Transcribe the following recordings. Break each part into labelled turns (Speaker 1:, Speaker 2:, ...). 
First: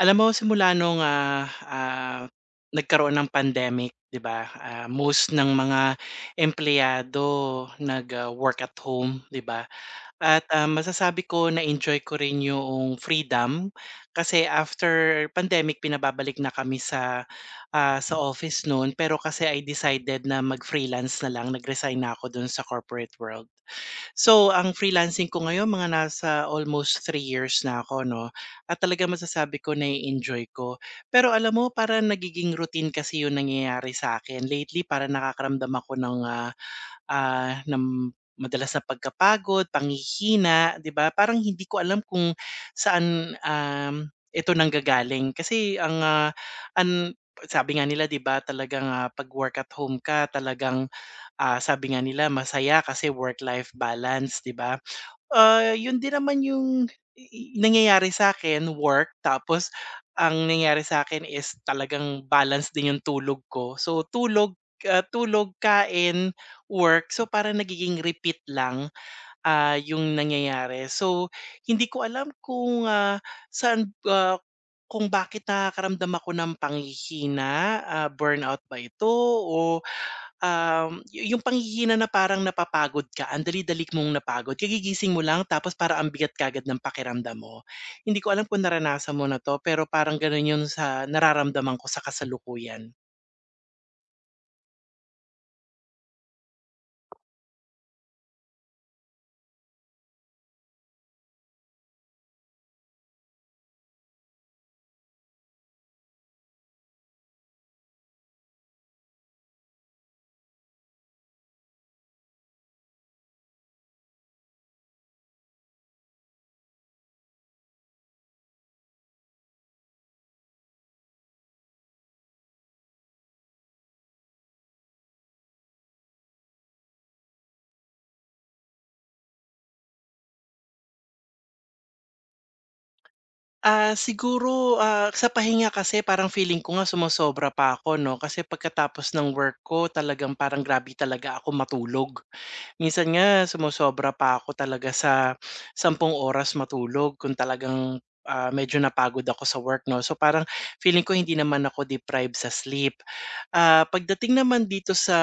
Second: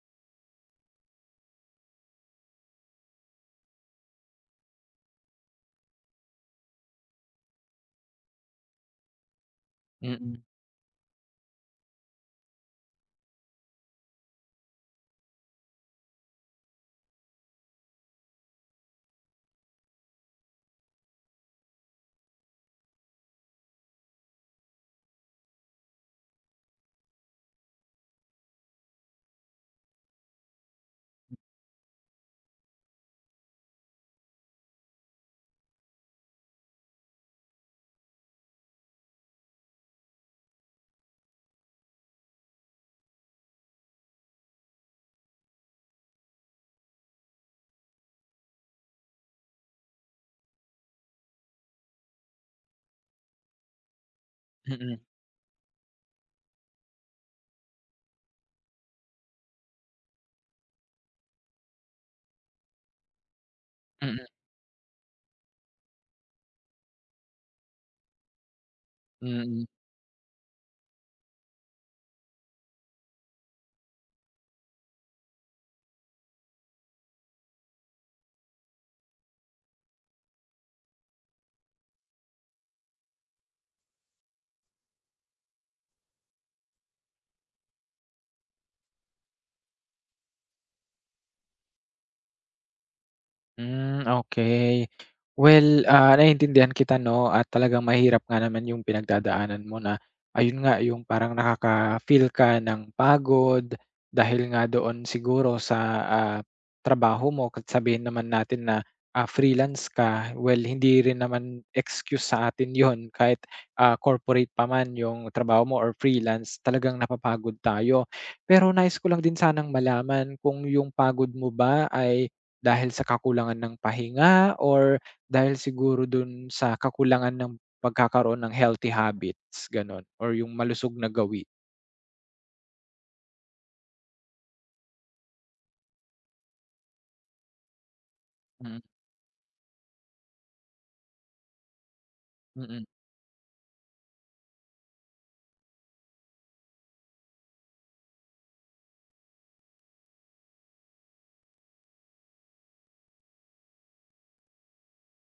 Speaker 1: Alam mo simula nung, nagkaroon ng pandemic, 'di ba, most ng mga empleyado work at home, 'di ba?
Speaker 2: Mm,
Speaker 1: At, masasabi ko na-enjoy ko rin yoong freedom kasi after pandemic pinababalik na kami sa office noon. Pero kasi I decided na mag-freelance na lang, nag-resign na ako dun sa corporate world. So, ang freelancing ko ngayon mga nasa almost 3 years na ako 'no, at talaga masasabi ko na enjoy ko. Pero alam mo parang nagiging routine kasi 'yung nangyayari sa'kin. Lately para nakakaramdam ako ng madalas na pagkapagod, panghihina, 'di ba? Parang hindi ko alam kung saan, ito nanggagaling. Kasi ang, ah, an sabi nga nila 'di ba talagang, 'pag work at home ka talagang sabi nga nila masaya kasi work-life balance, 'di ba?
Speaker 2: mm,
Speaker 1: Yun din naman yung i i nangyayari sa'kin, work tapos ang nangyayari sa akin is talagang balance din yung tulog ko. So,
Speaker 2: mm, mm.
Speaker 1: tulog, kain, work. So, para nagiging repeat lang,
Speaker 2: Mm.
Speaker 1: yung nangyayari. So, hindi ko alam kung, saan, kung bakit nakakaramdam ako ng panghihina, burnout ba ito o Um, yu yung panghihina na parang napapagod ka, ang dali-dali mong napagod, kagigising mo lang tapos para ang bigat kaagad ng pakiramdam mo. Hindi ko alam kung naranasan mo na 'to, pero parang gano'n 'yun sa nararamdaman ko sa kasalukuyan.
Speaker 2: Hmm, okay. Well, naiintindihan kita 'no at talagang mahirap nga naman yung pinagdadaanan mo na ayun nga, yung parang nakaka-feel ka ng pagod dahil nga doon siguro sa, ah, trabaho mo kahit sabihin naman natin na, freelance ka. Well, hindi rin naman excuse sa atin yon kahit, corporate pa man yung trabaho mo or freelance, talagang napapagod tayo. Pero nais ko lang din sanang malaman kung yung pagod mo ba ay dahil sa kakulangan ng pahinga or dahil siguro dun sa kakulangan ng pagkakaroon ng healthy habits, gano'n or yung malusog na gawi?
Speaker 1: Siguro, sa pahinga kasi parang feeling ko nga sumosobra pa ako 'no, kasi
Speaker 2: Mm,
Speaker 1: pagkatapos ng work ko talagang parang grabe talaga ako matulog.
Speaker 2: mm.
Speaker 1: Minsan nga sumosobra pa ako talaga sa 10 oras matulog kung talagang, medyo napagod ako sa work 'no. So parang feeling ko hindi naman ako deprived sa sleep. Pagdating naman dito sa,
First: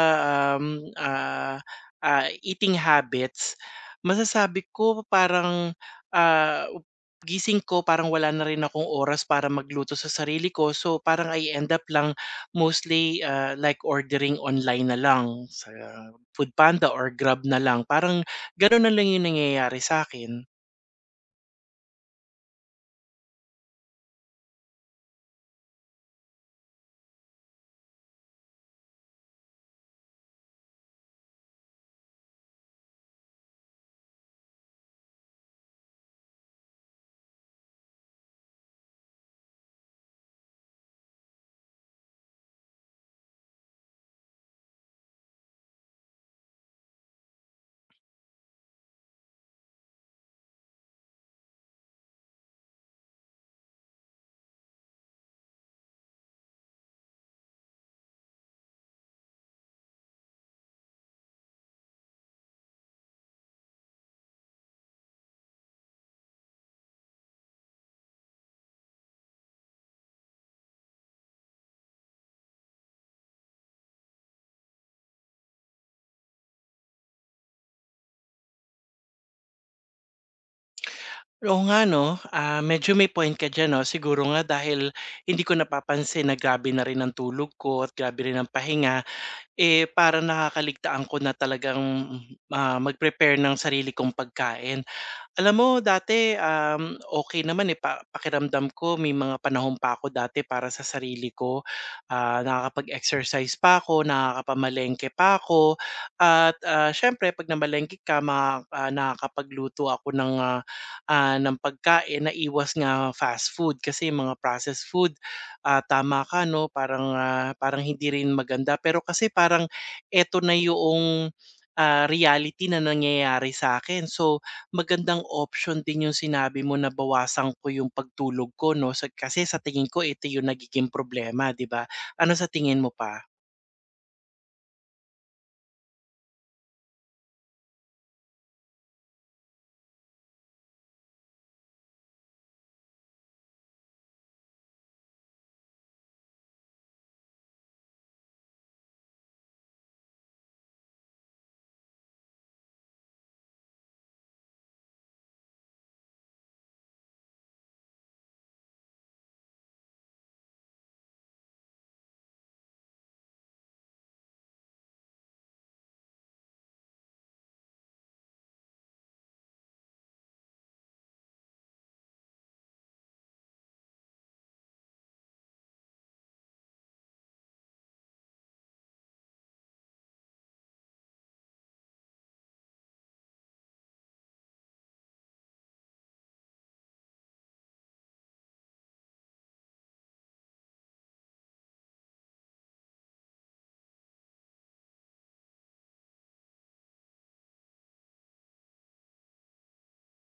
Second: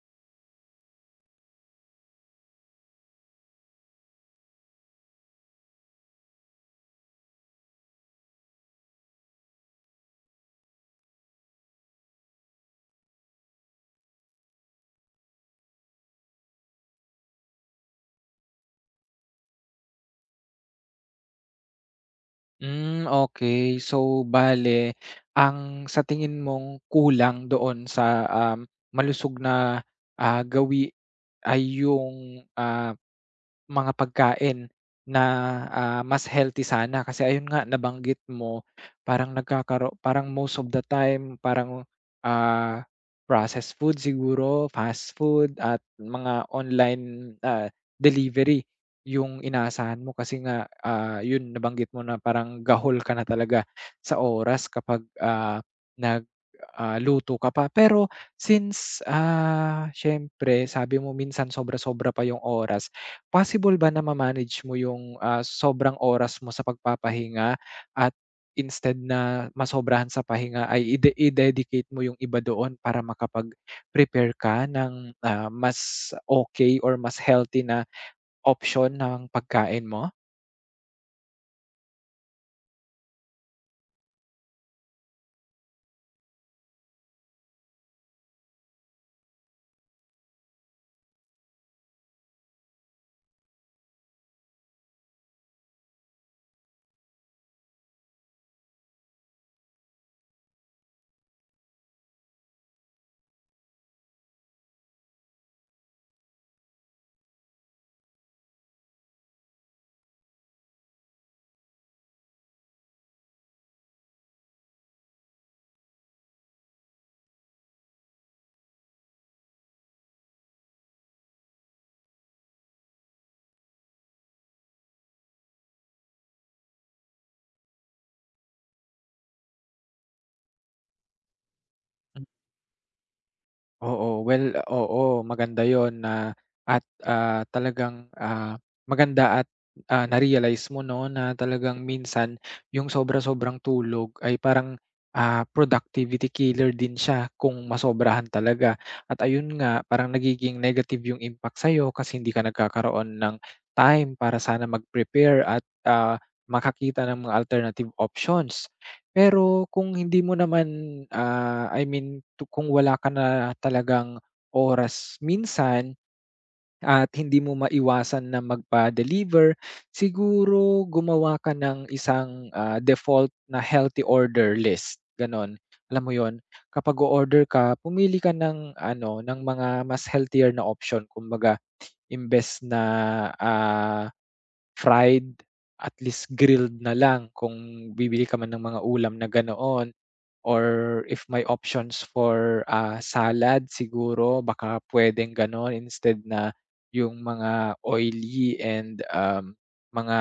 Speaker 1: um, ah, eating habits, masasabi ko parang, ah Gising ko parang wala na rin akong oras para magluto sa sarili ko. So, parang I end up lang mostly, like ordering online na lang sa food panda or Grab na lang. Parang gano'n na lang yung nangyayari sa'kin.
Speaker 2: Hmm, okey. So, bale ang sa tingin mong kulang doon sa, malusog na, gawi ay yung, mga pagkain na, mas healthy sana kasi ayun nga nabanggit mo parang parang most of the time parang, ah, processed food siguro, fast food at mga online, delivery yung inaasahan mo kasi nga, yun nabanggit mo na parang gahol ka na talaga sa oras kapag, nag, luto ka pa. Pero since, siyempre sabi mo minsan sobra-sobra pa yung oras. Possible ba na ma-manage mo yung, sobrang oras mo sa pagpapahinga at instead na masobrahan sa pahinga ay i-dedicate mo yung iba doon para makapag-prepare ka ng, mas okay or mas healthy na option ng pagkain mo?
Speaker 1: Oo nga 'no, medyo may point ka diyan 'no. Siguro nga dahil hindi ko napapansin na grabe na rin ang tulog ko at grabe rin ang pahinga, eh, parang nakakaligtaan ko na talagang, mag-prepare ng sarili kong pagkain. Alam mo dati, okey naman, eh, pakiramdam ko may mga panahon pa ako dati para sa sarili ko. Nakakapag-exercise pa ako, nakakapamalengke pa ako at, siyempre 'pag namalengke ka nakakapagluto ako ng pagkain na iwas nga fast food kasi yung mga processed food, tama ka 'no, parang, parang hindi rin maganda. Pero kasi parang eto na yung reality na nangyayari sa akin. So, magandang option din yung sinabi mo na bawasan ko yung pagtulog ko 'no, kasi sa tingin ko ito yung nagiging problema, 'di ba? Ano sa tingin mo pa?
Speaker 2: Oo, well, oo, maganda 'yun na at, talagang, maganda at, na-realize mo 'no na talagang minsan yung sobra-sobrang tulog ay parang, productivity killer din siya kung masobrahan talaga. At ayun nga, parang nagiging negative yung impact sa'yo kasi hindi ka nagkakaroon ng time para sana mag-prepare at, makakita ng mga alternative options. Pero kung hindi mo naman, I mean kung wala ka na talagang oras minsan at hindi mo maiwasan na magpa-deliver, siguro gumawa ka ng isang, default na healthy order list, gano'n. Alam mo yon. Kapag o-order ka, pumili ka ng ano, ng mga mas healthier na option kumbaga imbes na, ah fried, at least grilled na lang kung bibili ka man ng mga ulam na ganoon or if may options for, salad siguro baka puwedeng gano'n instead na yung mga oily and, mga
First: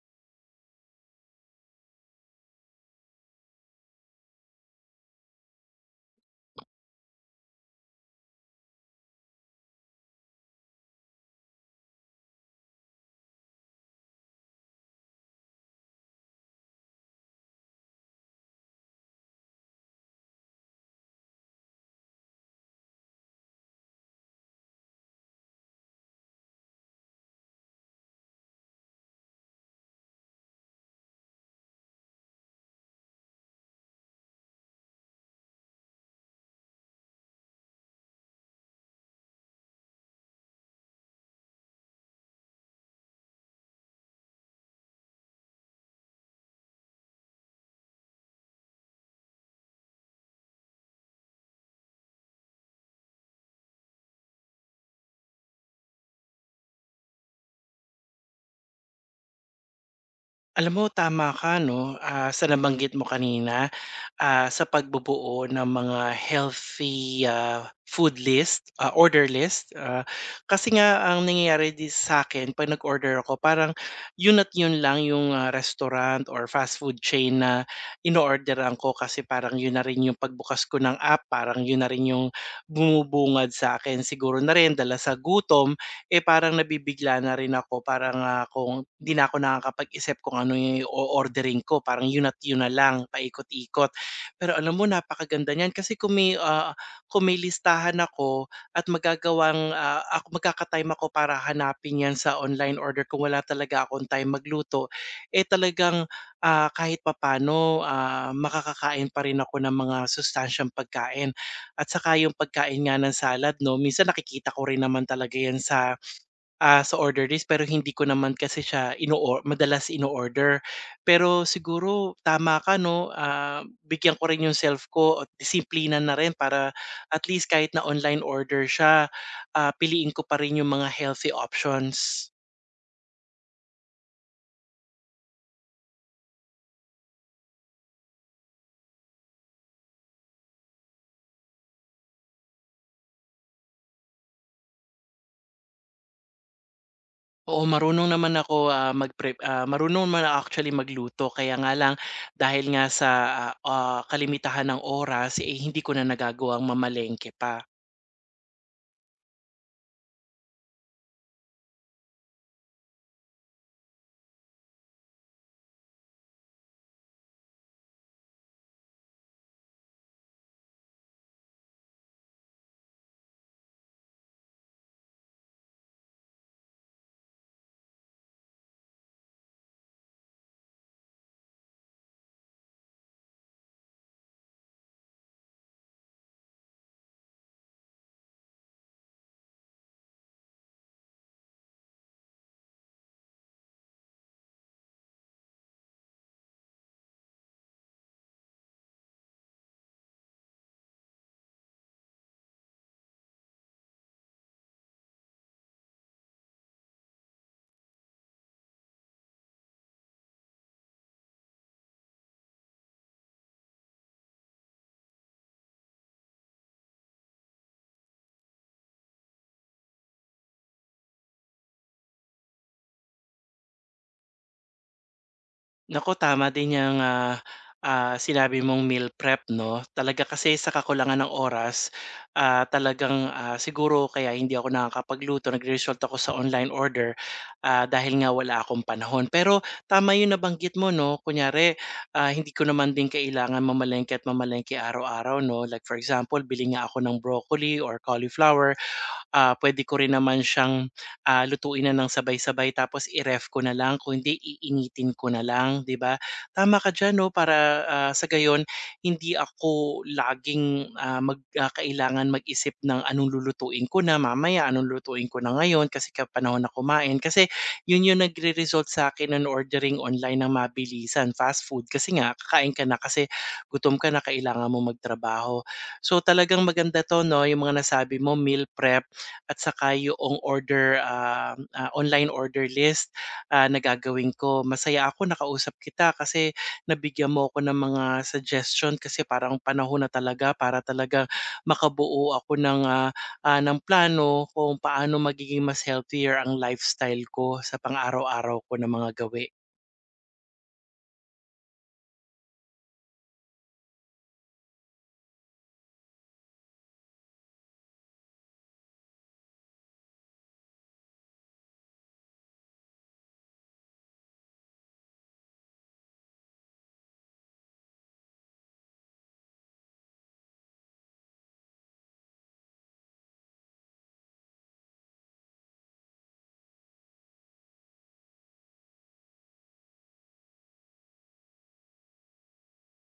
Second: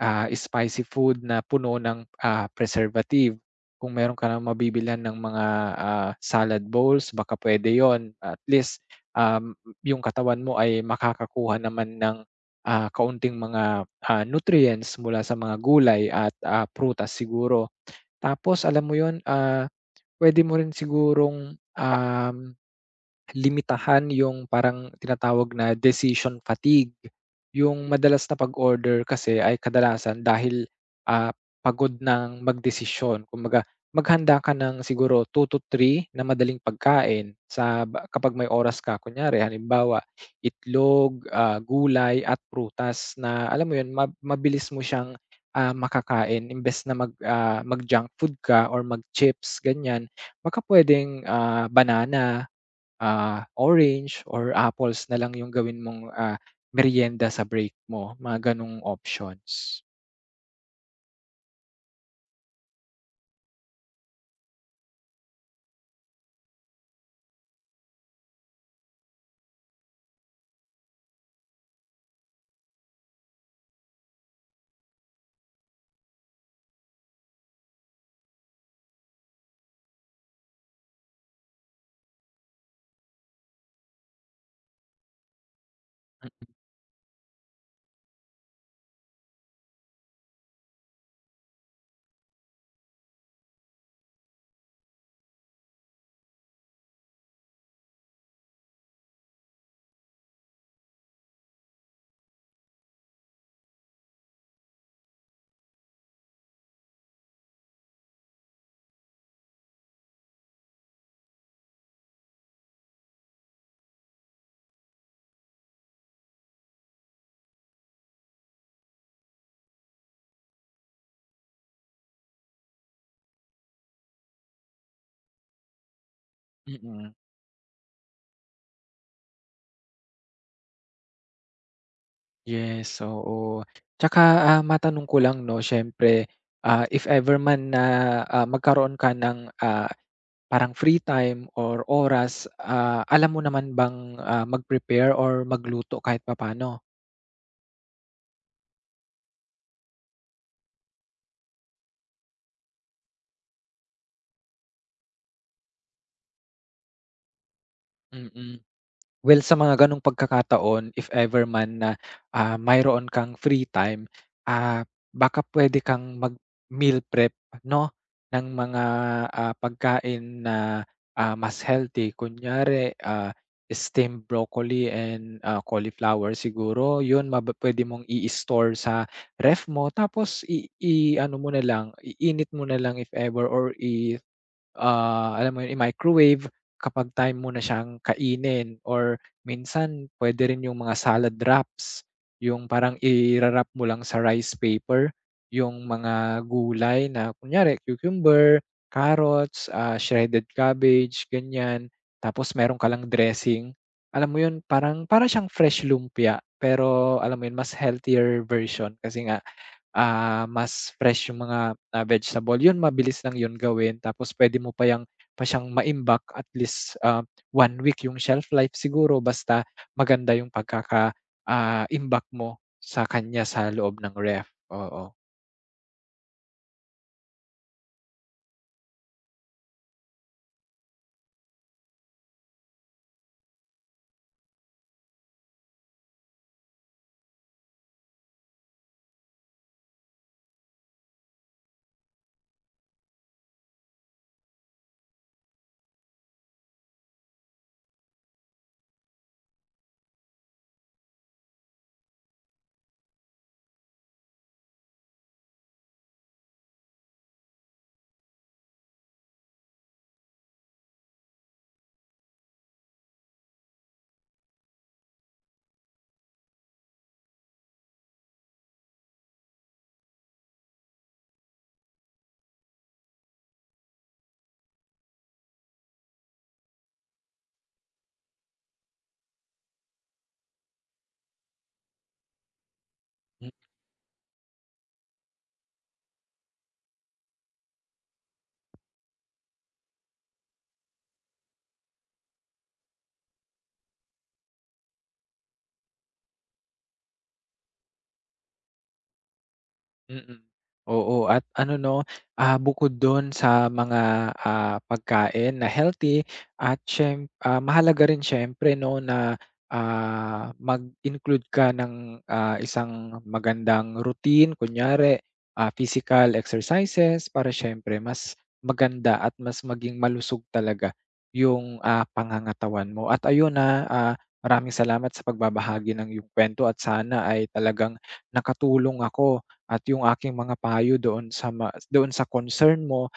Speaker 2: spicy food na puno ng, preservative. Kung meron ka ng mabibilhan ng mga, salad bowls baka puwede yon at least, um, yung katawan mo ay makakakuha naman ng, kaunting mga, nutrients mula sa mga gulay at, prutas siguro. Tapos alam mo yon, pwede mo rin sigurong, um limitahan yung parang tinatawag na decision fatigue. Yung madalas na pag-order kasi ay kadalasan dahil, pagod ng magdesisyon. Kumbaga maghanda ka ng siguro two to three na madaling pagkain sa ba kapag may oras ka. Kunyari halimbawa itlog, gulay at prutas na alam mo yun mabilis mo siyang, makakain imbes na mag-junk food ka or mag-chips ganyan, baka puwedeng, banana orange or apples na lang yung gawin mong, merienda sa break mo, mga gano'ng options.
Speaker 1: Alam mo tama ka 'no, sa nabanggit mo kanina, sa pagbubuo ng mga healthy, food list, order list, kasi nga ang nangyayari di sa akin, 'pag nag-order ako parang yun at yun lang yung, restaurant or fast food chain na inoorderan ko kasi parang yun na rin yung pagbukas ko ng app, parang yun na rin yung bumubungad sa'kin. Siguro na rin dala sa gutom, eh, parang nabibigla na rin ako parang, kung 'di na ako nakakapag-isip kung ano yung ordering ko parang yun at yun na lang, paikot-ikot. Pero alam mo napakaganda niyan kasi kung may listahan ako at magagawang, ah, ak magkaka ako para hanapin 'yan sa online order kung wala talaga akong time magluto, eh, talagang, kahit papaano, makakakain pa rin ako ng mga sustansyang pagkain. At saka yung pagkain nga ng salad 'no, minsan nakikita ko rin naman talaga 'yan sa order list pero hindi ko naman kasi siya madalas ino-order. Pero siguro tama ka 'no, bigyan ko rin yung self ko at disiplina na rin para
Speaker 2: Mm.
Speaker 1: at least kahit na online order siya, piliin ko pa rin yung mga healthy options.
Speaker 2: Yes, oo. Tsaka, matanong ko lang 'no, siyempre, if ever man na, magkaroon ka ng, parang free time or oras, alam mo naman bang, mag-prepare or magluto kahit papaano?
Speaker 1: Oo, marunong naman ako actually magluto kaya nga lang dahil nga sa, kalimitahan ng oras, eh, hindi ko na nagagawang mamalengke pa.
Speaker 2: Mm. Mm. Well, sa mga gano'ng pagkakataon, if ever man na, mayroon kang free time, ah, baka puwede kang mag-meal prep 'no, ng mga, pagkain na, mas healthy. Kunyari, steamed broccoli and, cauliflower siguro, 'yun maba puwede mong i-store sa ref mo tapos i-ano mo na lang, iinit mo na lang if ever or alam mo yun, i-microwave kapag time mo na siyang kainin or minsan puwede rin yung mga salad wraps, yung parang ira-wrap mo lang sa rice paper yung mga gulay na kunyari cucumber, carrots, shredded cabbage, ganyan. Tapos meron ka lang dressing. Alam mo yun, parang para siyang fresh lumpia pero alam mo yun, mas healthier version kasi nga mas fresh yung mga, vegetable. Yun mabilis lang yun gawin tapos pwede mo pa siyang at least, 1 week yung shelf life siguro basta maganda yung pagkaka, imbak mo sa kanya sa loob ng ref, oo.
Speaker 1: Naku, tama din yung sinabi mong meal prep 'no. Talaga kasi sa kakulangan ng oras, talagang, siguro kaya hindi ako nakakapagluto nagre-resort ako sa online order, dahil nga wala akong panahon. Pero tama yung nabanggit mo 'no, kunyari, hindi ko naman din kailangan mamalengke at mamalengke araw-araw 'no. Like for example, bili nga ako ng broccoli or cauliflower, puwede ko rin naman siyang, lutuin na ng sabay-sabay tapos i-ref ko na lang kung hindi iinitin ko na lang, 'di ba? Tama ka diyan 'no, para, sa gayon hindi ako laging, kailangan mag-isip ng anong lulutuin ko na mamaya, anong lutuin ko na ngayon kasi ka panahon na kumain. Kasi yun yung nagre-result sa akin ng ordering online ng mabilisan, fast food. Kasi nga kakain ka na kasi gutom ka na, kailangan mo magtrabaho. So, talagang maganda 'to 'no, yung mga nasabi mo, meal prep at saka yoong online order list, na gagawin ko. Masaya ako nakausap kita kasi nabigyan mo ako ng mga suggestion kasi parang panahon na talaga para talagang makabuo ako ng plano kung paano magiging mas healthier ang lifestyle ko sa pang-araw-araw ko na mga gawi.
Speaker 2: Mm. Oo at ano 'no, bukod dun sa mga, pagkain na healthy at mahalaga rin siyempre 'no na, mag-include ka ng, isang magandang routine kunyari, physical exercises para siyempre mas maganda at mas maging malusog talaga yung, pangangatawan mo. At ayun, maraming salamat sa pagbabahagi ng yung kuwento at sana ay talagang nakatulong ako at yung aking mga payo doon sa doon sa concern mo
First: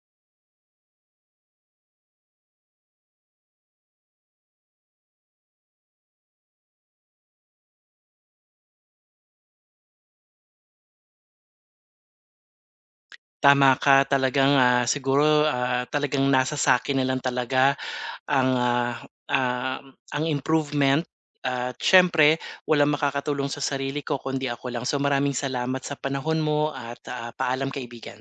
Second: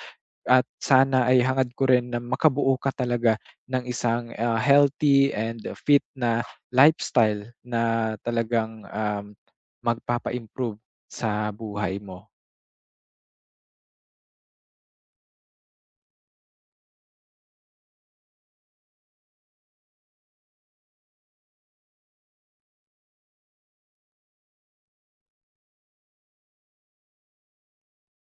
Speaker 2: at sana ay hangad ko rin na makabuo ka talaga ng isang, healthy and fit na lifestyle na talagang, magpapa-improve sa buhay mo.
Speaker 1: Tama ka talagang, siguro, talagang nasa sa'kin na lang talaga ang, ah, ang improvement at siyempre walang makakatulong sa sarili ko kundi ako lang. So maraming salamat sa panahon mo at, paalam kaibigan.